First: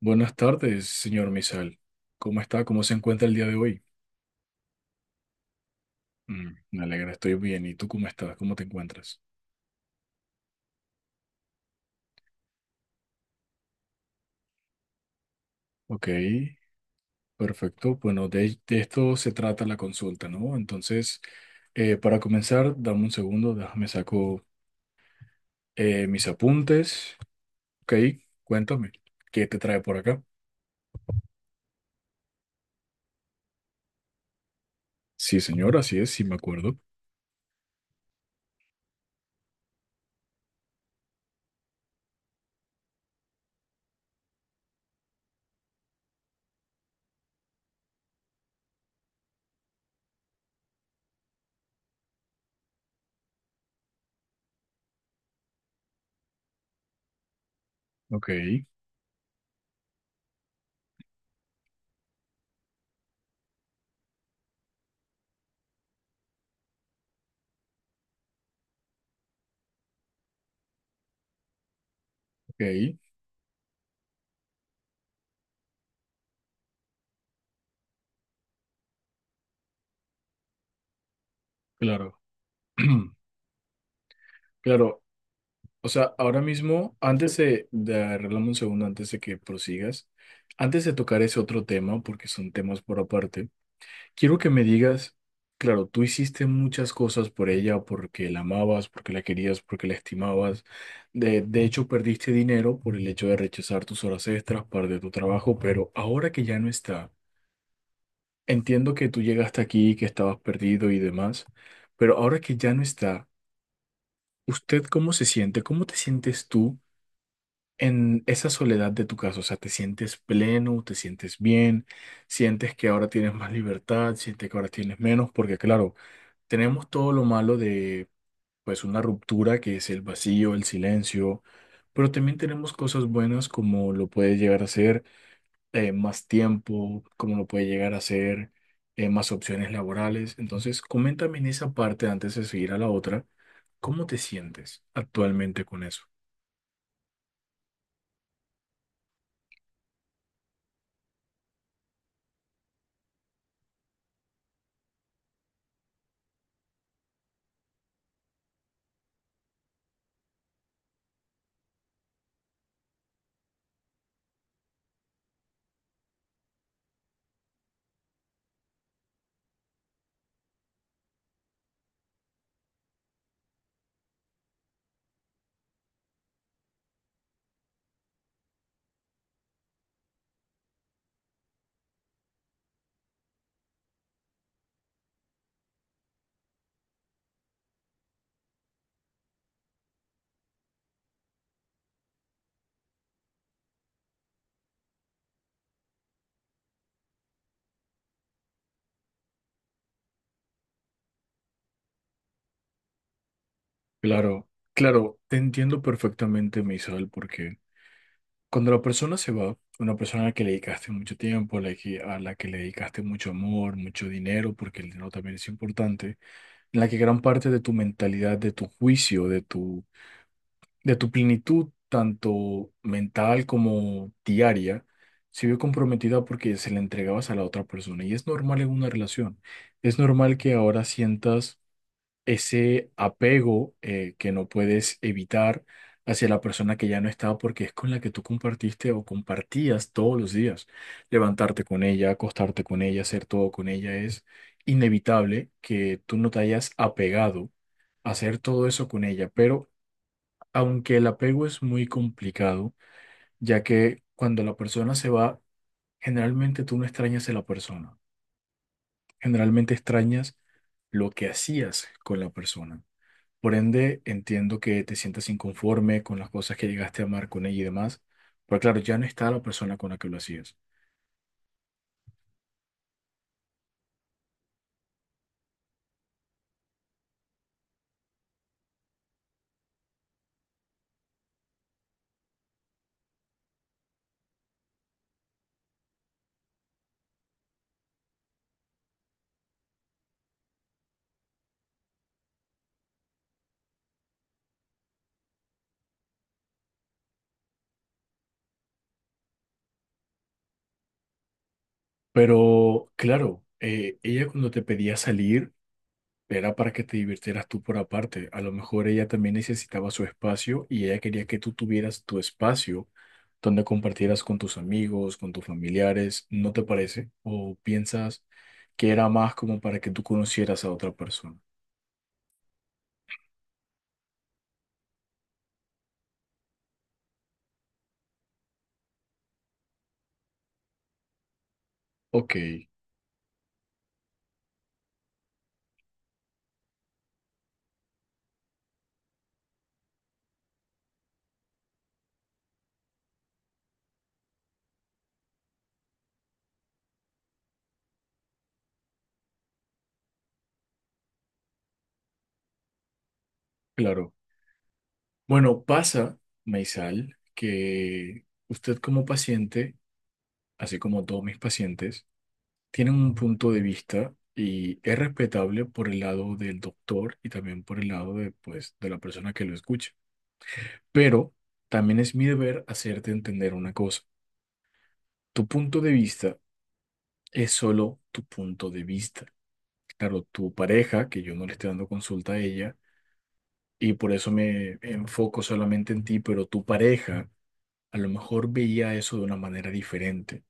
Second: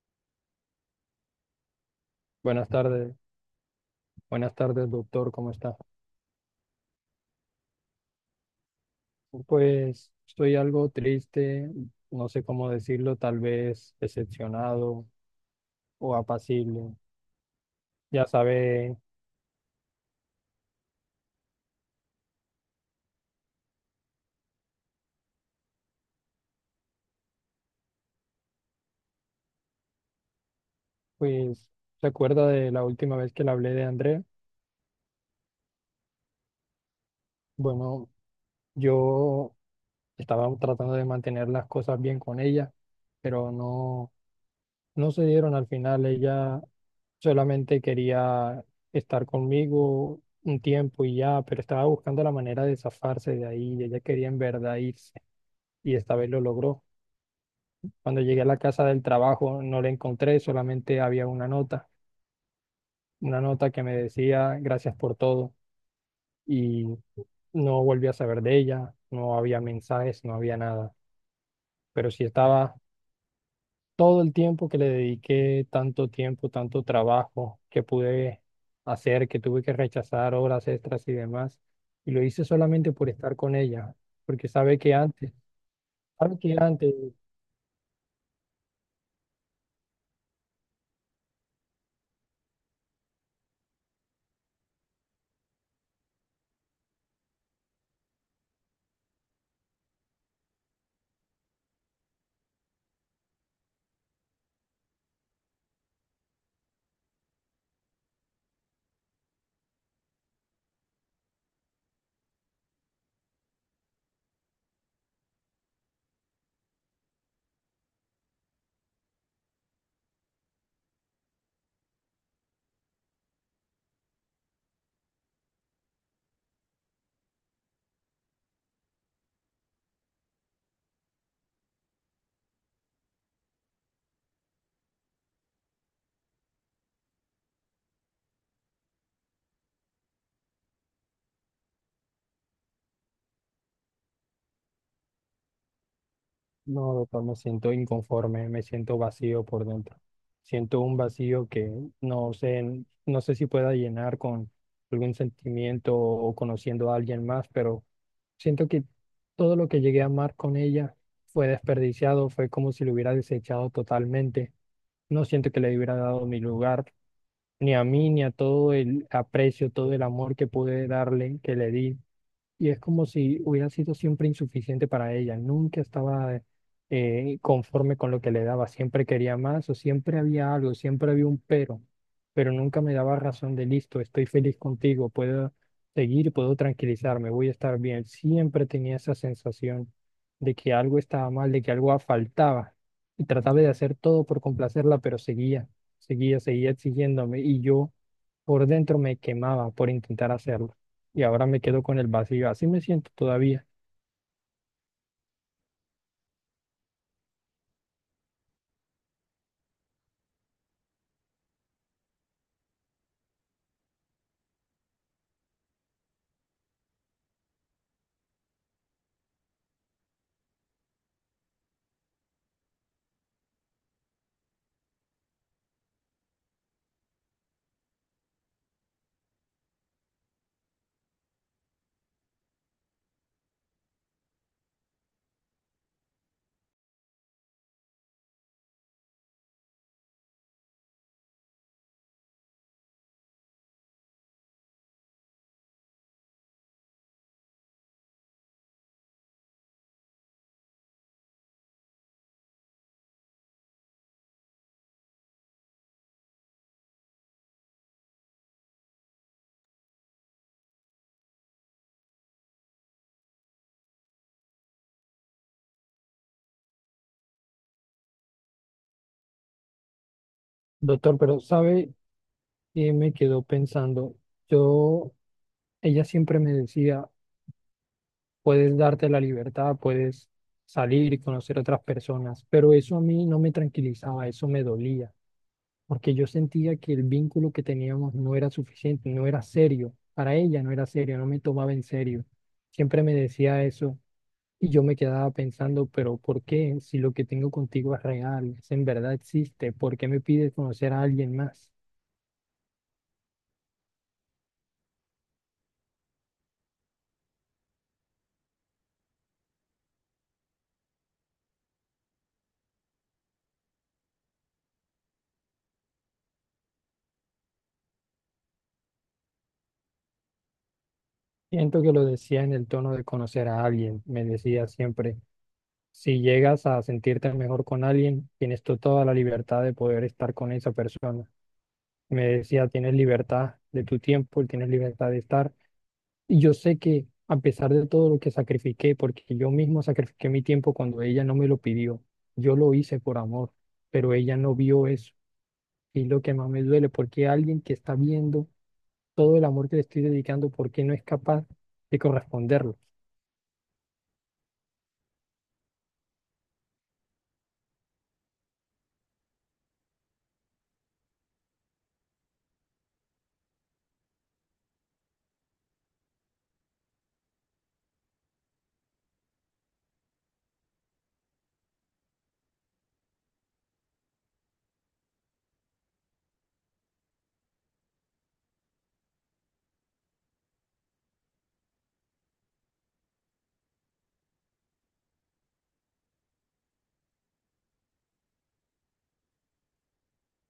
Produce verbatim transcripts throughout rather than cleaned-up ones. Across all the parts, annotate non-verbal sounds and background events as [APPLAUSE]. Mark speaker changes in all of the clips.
Speaker 1: Buenas tardes, señor Misal. ¿Cómo está?
Speaker 2: Buenas
Speaker 1: ¿Cómo se
Speaker 2: tardes,
Speaker 1: encuentra el día de hoy?
Speaker 2: buenas tardes, doctor, ¿cómo está?
Speaker 1: Mm, me alegra, estoy bien. ¿Y tú cómo estás? ¿Cómo te encuentras?
Speaker 2: Pues estoy algo triste, no sé cómo decirlo, tal vez decepcionado
Speaker 1: Ok,
Speaker 2: o apacible.
Speaker 1: perfecto.
Speaker 2: Ya
Speaker 1: Bueno, de, de
Speaker 2: sabe,
Speaker 1: esto se trata la consulta, ¿no? Entonces, eh, para comenzar, dame un segundo, déjame saco eh, mis apuntes. Ok, cuéntame, ¿qué te trae por acá?
Speaker 2: pues, ¿se acuerda de la última vez que le hablé de André?
Speaker 1: Sí, señor, así es, sí me acuerdo.
Speaker 2: Bueno, yo estaba tratando de mantener las cosas bien con ella, pero no, no se dieron al final. Ella solamente quería estar conmigo un tiempo y ya, pero estaba buscando la manera de zafarse de ahí y ella quería en verdad irse y esta vez lo logró. Cuando
Speaker 1: Ok,
Speaker 2: llegué a la casa del trabajo no la encontré, solamente había una nota, una nota que me decía gracias por todo y no volví a saber de ella, no había mensajes, no había nada, pero sí estaba
Speaker 1: ok,
Speaker 2: todo el tiempo que le dediqué, tanto tiempo, tanto trabajo que pude hacer, que tuve que rechazar horas extras y demás. Y
Speaker 1: claro.
Speaker 2: lo hice solamente por
Speaker 1: [CLEARS THROAT]
Speaker 2: estar con ella, porque sabe que
Speaker 1: Claro,
Speaker 2: antes,
Speaker 1: o sea,
Speaker 2: sabe
Speaker 1: ahora
Speaker 2: que antes
Speaker 1: mismo, antes de, de arreglarme un segundo, antes de que prosigas, antes de tocar ese otro tema, porque son temas por aparte, quiero que me digas, claro, tú hiciste muchas cosas por ella, porque la amabas, porque la querías, porque la estimabas. De, de hecho, perdiste dinero por el hecho de rechazar tus horas extras, parte de tu trabajo, pero ahora que ya no está, entiendo que tú llegaste aquí, que estabas perdido y demás, pero ahora que ya no está, ¿usted cómo se siente? ¿Cómo te sientes tú en esa soledad de tu casa? O sea, ¿te sientes pleno, te sientes bien, sientes que ahora tienes más libertad, sientes que ahora tienes menos? Porque claro, tenemos todo lo malo de, pues, una ruptura, que es el vacío, el silencio, pero también tenemos cosas buenas como lo puede llegar a ser eh, más tiempo, como lo puede llegar a ser eh, más opciones laborales. Entonces, coméntame en esa parte antes de seguir a la otra, ¿cómo te sientes actualmente con eso?
Speaker 2: No, doctor, me siento inconforme, me siento vacío por dentro. Siento un vacío que no sé, no sé si pueda llenar con algún sentimiento o conociendo a alguien más, pero siento que todo lo que llegué a amar con ella fue desperdiciado, fue como si lo hubiera desechado totalmente. No siento que le hubiera dado mi lugar, ni a mí, ni a todo el aprecio, todo el amor que pude darle, que le di y es como si hubiera sido siempre insuficiente para ella, nunca estaba eh, conforme con lo que le daba, siempre quería más o siempre había algo, siempre había un pero, pero nunca me daba razón de listo, estoy feliz contigo, puedo seguir, puedo tranquilizarme, voy a estar bien. Siempre tenía esa sensación de que algo estaba mal, de que algo faltaba y trataba de hacer todo por complacerla, pero seguía, seguía, seguía exigiéndome y yo por dentro me quemaba por intentar hacerlo y ahora me quedo con el vacío. Así me siento todavía.
Speaker 1: Claro, claro, te entiendo perfectamente, Misael, porque cuando la persona se va, una persona a la que le dedicaste mucho tiempo, a la que, a la que le dedicaste mucho amor, mucho dinero, porque el dinero también es importante, en la que gran parte de tu mentalidad, de tu juicio, de tu, de tu plenitud, tanto mental como diaria, se vio comprometida porque se la entregabas a la otra persona. Y es normal en una relación. Es normal que ahora sientas ese apego, eh, que no puedes evitar hacia la persona que ya no está, porque es con la que tú compartiste o compartías todos los días. Levantarte con ella, acostarte con ella, hacer todo con ella. Es inevitable que tú no te hayas apegado a hacer todo eso con ella, pero aunque el apego es muy complicado, ya que cuando la persona se va, generalmente tú no extrañas a la persona, generalmente extrañas lo que hacías con la persona. Por ende, entiendo que te sientas inconforme con las cosas que llegaste a amar con ella y demás, pero claro, ya no está la persona con la que lo hacías.
Speaker 2: Doctor, pero sabe, Eh, me quedo pensando, yo, ella siempre me decía, puedes darte la libertad, puedes salir y conocer otras personas, pero eso a mí no me tranquilizaba, eso me dolía, porque yo sentía que el vínculo que teníamos no era suficiente, no era serio, para ella no era serio, no me tomaba en serio. Siempre me decía eso. Y yo me quedaba pensando, pero ¿por qué? Si lo que tengo contigo es real, si en verdad existe, ¿por qué me pides conocer a alguien más?
Speaker 1: Pero claro, eh, ella cuando te pedía salir era para que te divirtieras tú por aparte. A lo mejor ella también necesitaba su espacio y ella quería que tú tuvieras tu espacio donde compartieras con tus amigos, con tus familiares, ¿no te parece? ¿O piensas que era más como para que tú conocieras a otra persona?
Speaker 2: Siento que lo decía en el tono de conocer a alguien. Me decía siempre, si llegas a sentirte mejor con alguien, tienes tú toda la libertad de poder estar con esa persona. Me
Speaker 1: Ok,
Speaker 2: decía, tienes libertad de tu tiempo, tienes libertad de estar. Y yo sé que a pesar de todo lo que sacrifiqué, porque yo mismo sacrifiqué mi tiempo cuando ella no me lo pidió, yo lo hice por amor, pero ella no vio eso. Y lo que más me duele, porque alguien que está viendo todo el amor que le estoy dedicando, ¿por qué no es capaz de corresponderlo?
Speaker 1: claro. Bueno, pasa, Maisal, que usted como paciente, así como todos mis pacientes, tienen un punto de vista y es respetable por el lado del doctor y también por el lado de, pues, de la persona que lo escucha. Pero también es mi deber hacerte entender una cosa. Tu punto de vista es solo tu punto de vista. Claro, tu pareja, que yo no le estoy dando consulta a ella, y por eso me enfoco solamente en ti, pero tu pareja a lo mejor veía eso de una manera diferente.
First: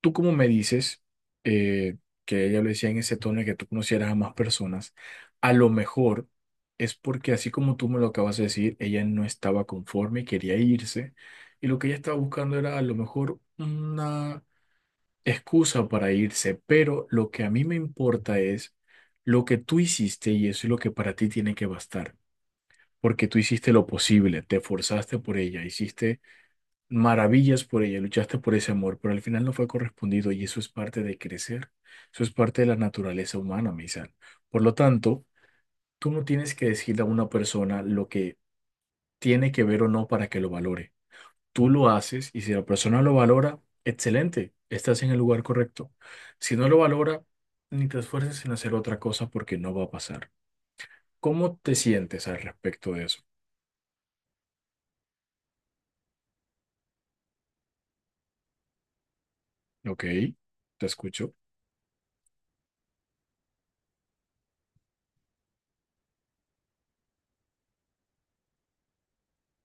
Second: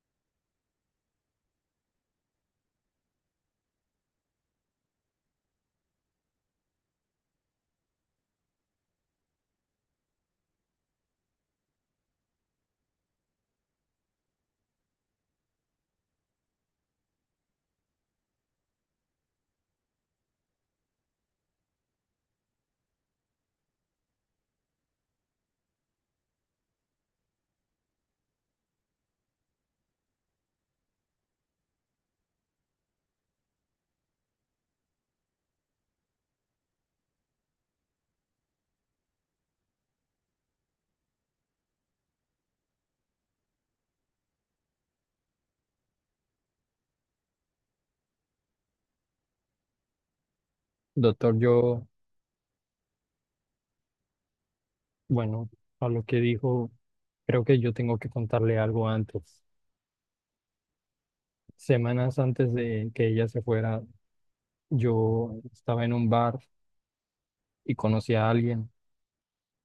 Speaker 1: Tú como me dices, eh, que ella lo decía en ese tono de que tú conocieras a más personas, a lo mejor es porque así como tú me lo acabas de decir, ella no estaba conforme y quería irse, y lo que ella estaba buscando era a lo mejor una excusa para irse, pero lo que a mí me importa es lo que tú hiciste y eso es lo que para ti tiene que bastar. Porque tú hiciste lo posible, te esforzaste por ella, hiciste maravillas por ella, luchaste por ese amor, pero al final no fue correspondido y eso es parte de crecer, eso es parte de la naturaleza humana, Misal. Por lo tanto, tú no tienes que decirle a una persona lo que tiene que ver o no para que lo valore. Tú lo haces y si la persona lo valora, excelente, estás en el lugar correcto. Si no lo valora, ni te esfuerces en hacer otra cosa porque no va a pasar.
Speaker 2: Doctor,
Speaker 1: ¿Cómo te
Speaker 2: yo,
Speaker 1: sientes al respecto de eso?
Speaker 2: bueno, a lo que dijo, creo que yo tengo que contarle algo antes.
Speaker 1: Ok, te escucho.
Speaker 2: Semanas antes de que ella se fuera, yo estaba en un bar y conocí a alguien.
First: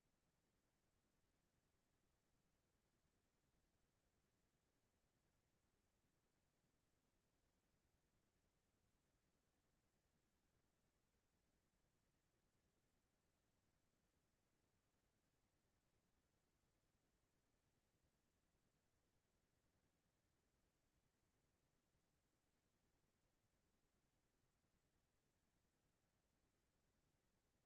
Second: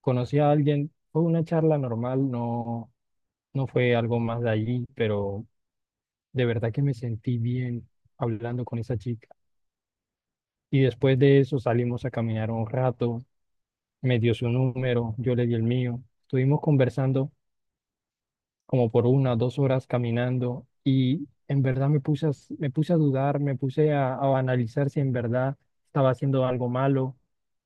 Speaker 2: Conocí a alguien, fue una charla normal, no, no fue algo más de allí, pero de verdad que me sentí bien hablando con esa chica. Y después de eso salimos a caminar un rato, me dio su número, yo le di el mío. Estuvimos conversando como por una o dos horas caminando y en verdad me puse a, s- me puse a dudar, me puse a, a analizar si en verdad estaba haciendo algo malo,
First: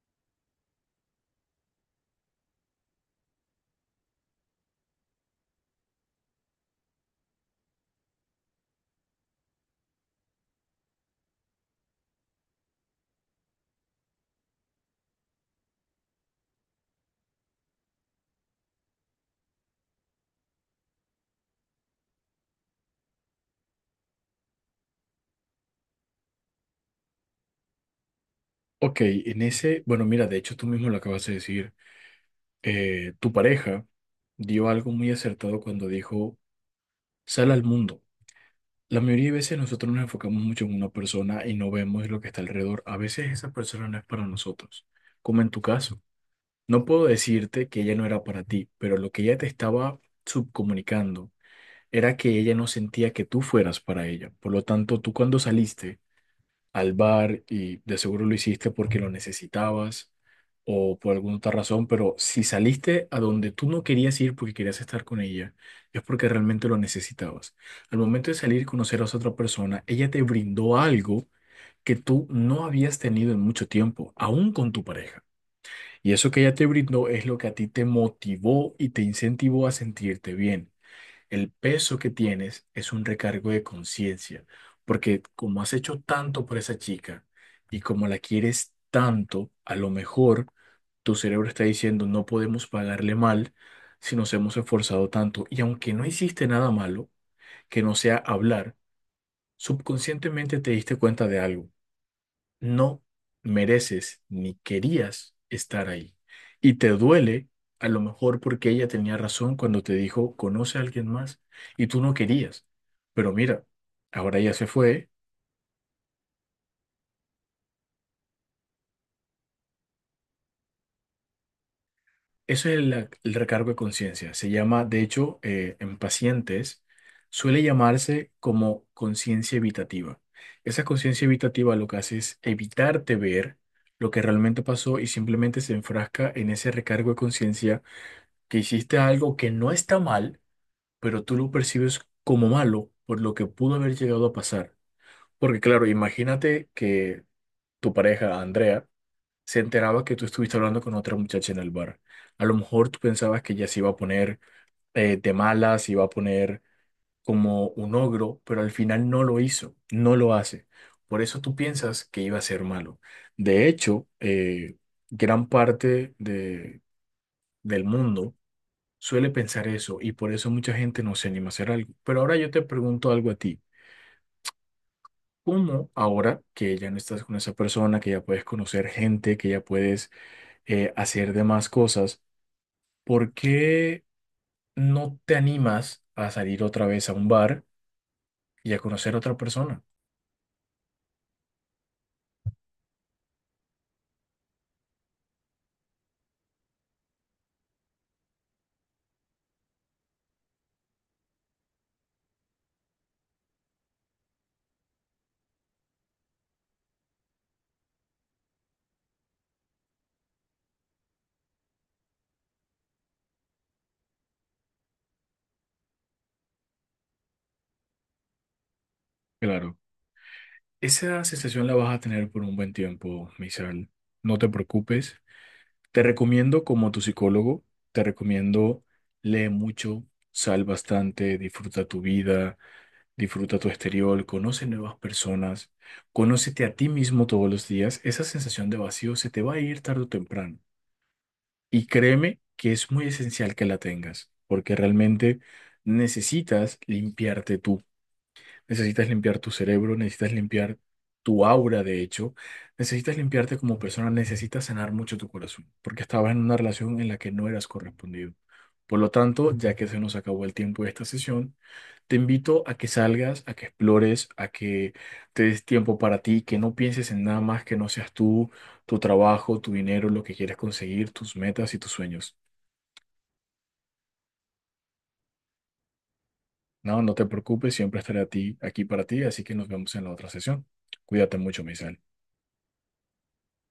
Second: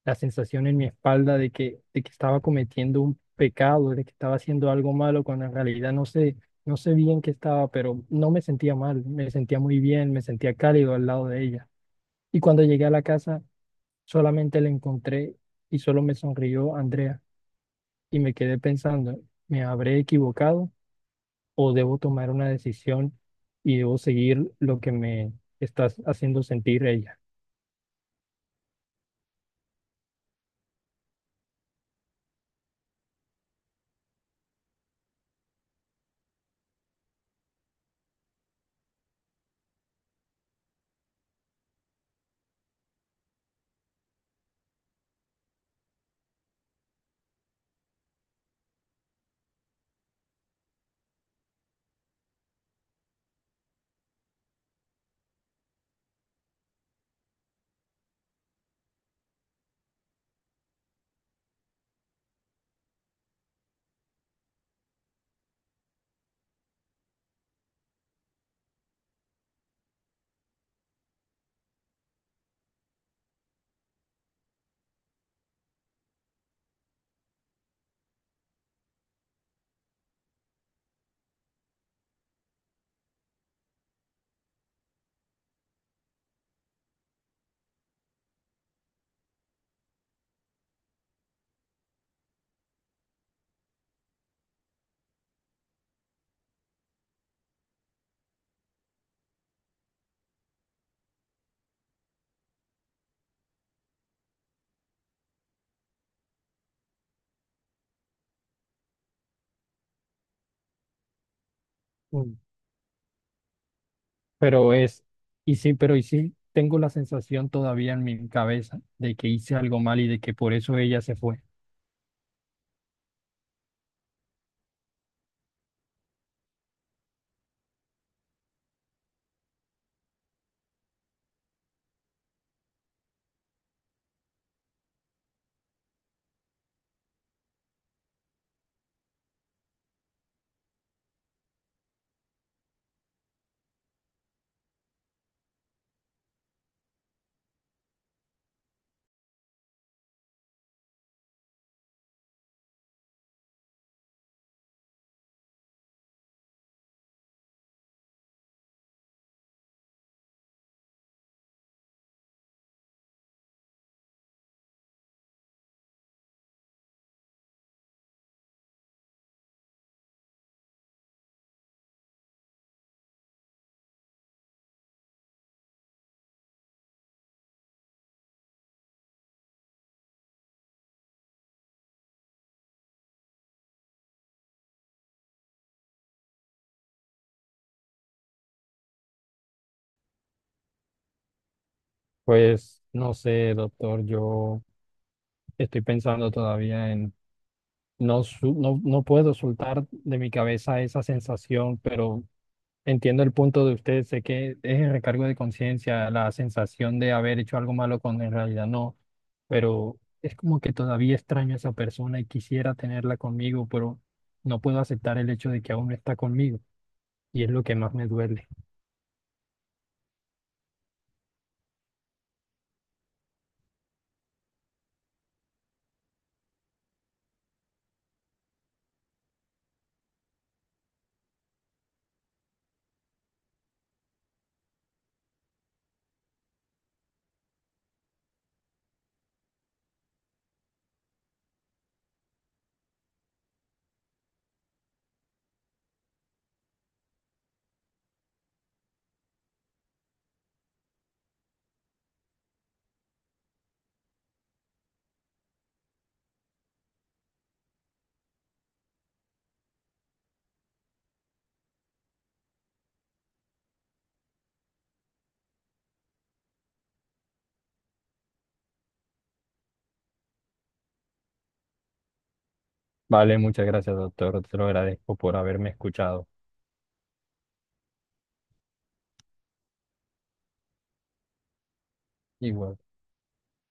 Speaker 2: la sensación en mi espalda de que, de que estaba cometiendo un pecado, de que estaba haciendo algo malo, cuando en realidad no sé, no sé bien qué estaba, pero no me sentía mal, me sentía muy bien, me sentía cálido al lado de ella. Y cuando llegué a la casa, solamente la encontré y solo me sonrió Andrea y me quedé pensando, ¿me habré equivocado o debo tomar una decisión y debo seguir lo que me está haciendo sentir ella?
Speaker 1: Ok, en ese, bueno, mira, de hecho tú mismo lo acabas de decir. Eh, tu pareja dio algo muy acertado cuando dijo, sal al mundo. La mayoría de veces nosotros nos enfocamos mucho en una persona y no vemos lo que está alrededor. A veces esa persona no es para nosotros, como en tu caso. No puedo decirte que ella no era para ti, pero lo que ella te estaba subcomunicando era que ella no sentía que tú fueras para ella. Por lo tanto, tú cuando saliste, al bar, y de seguro lo hiciste porque lo necesitabas o por alguna otra razón, pero si saliste a donde tú no querías ir porque querías estar con ella, es porque realmente lo necesitabas. Al momento de salir y conocer a esa otra persona, ella te brindó algo que tú no habías tenido en mucho tiempo, aún con tu pareja. Y eso que ella te brindó es lo que a ti te motivó y te incentivó a sentirte bien. El peso que tienes es un recargo de conciencia, porque como has hecho tanto por esa chica y como la quieres tanto, a lo mejor tu cerebro está diciendo no podemos pagarle mal si nos hemos esforzado tanto. Y aunque no hiciste nada malo, que no sea hablar, subconscientemente te diste cuenta de algo: no mereces ni querías estar ahí. Y te duele a lo mejor porque ella tenía razón cuando te dijo, conoce a alguien más, y tú no
Speaker 2: Mm.
Speaker 1: querías. Pero mira, ahora ella se
Speaker 2: Pero es,
Speaker 1: fue.
Speaker 2: y sí, pero y sí, tengo la sensación todavía en mi cabeza de que hice algo mal y de que por eso ella se fue.
Speaker 1: Eso es el, el recargo de conciencia. Se llama, de hecho, eh, en pacientes, suele llamarse como conciencia evitativa. Esa conciencia evitativa lo que hace es evitarte ver lo que realmente pasó y simplemente se enfrasca en ese recargo de conciencia, que hiciste algo que no está mal, pero tú lo percibes como malo por lo que pudo haber llegado a pasar. Porque claro, imagínate que tu pareja, Andrea, se enteraba que tú estuviste hablando con otra muchacha en el bar. A lo mejor tú pensabas que ella se iba a poner, eh, de malas, se iba a poner como un ogro, pero al final no lo hizo, no lo hace. Por eso tú piensas que iba a ser malo. De hecho, eh, gran parte de, del mundo suele pensar eso y por eso mucha gente no se anima a hacer algo. Pero ahora yo te pregunto algo a ti. ¿Cómo ahora que ya no estás con esa persona, que ya puedes conocer gente, que ya puedes, eh, hacer demás cosas, por qué no te animas a salir otra vez a un bar y a conocer a otra persona?
Speaker 2: Pues no sé, doctor, yo estoy pensando todavía en, no, su- no, no puedo soltar de mi cabeza esa sensación, pero... Entiendo el punto de usted, sé que es el recargo de conciencia, la sensación de haber hecho algo malo cuando en realidad no, pero es como que todavía extraño a esa persona y quisiera tenerla conmigo, pero no puedo aceptar el hecho de que aún no está conmigo y es lo que más me duele.
Speaker 1: Claro, esa sensación la vas a tener por un buen tiempo, Misael. No te preocupes. Te recomiendo como tu psicólogo, te recomiendo lee mucho, sal bastante, disfruta tu vida. Disfruta tu exterior, conoce nuevas personas, conócete a ti mismo todos los días. Esa sensación de vacío se te va a ir tarde o temprano. Y créeme que es muy esencial que la tengas, porque realmente necesitas limpiarte tú. Necesitas limpiar tu cerebro, necesitas limpiar tu aura, de hecho, necesitas limpiarte como persona, necesitas sanar mucho tu corazón, porque estabas en una relación en la que no eras correspondido. Por lo tanto, ya que se nos acabó el tiempo de esta sesión, te invito a que salgas, a que explores, a que te des tiempo para ti, que no pienses en nada más que no seas tú, tu trabajo, tu dinero, lo que quieres conseguir, tus metas y tus sueños.
Speaker 2: Vale, muchas gracias, doctor, te lo agradezco por haberme escuchado.
Speaker 1: No, no te preocupes, siempre estaré a ti, aquí para ti, así que nos vemos en la otra sesión. Cuídate mucho, Misael.
Speaker 2: Igual.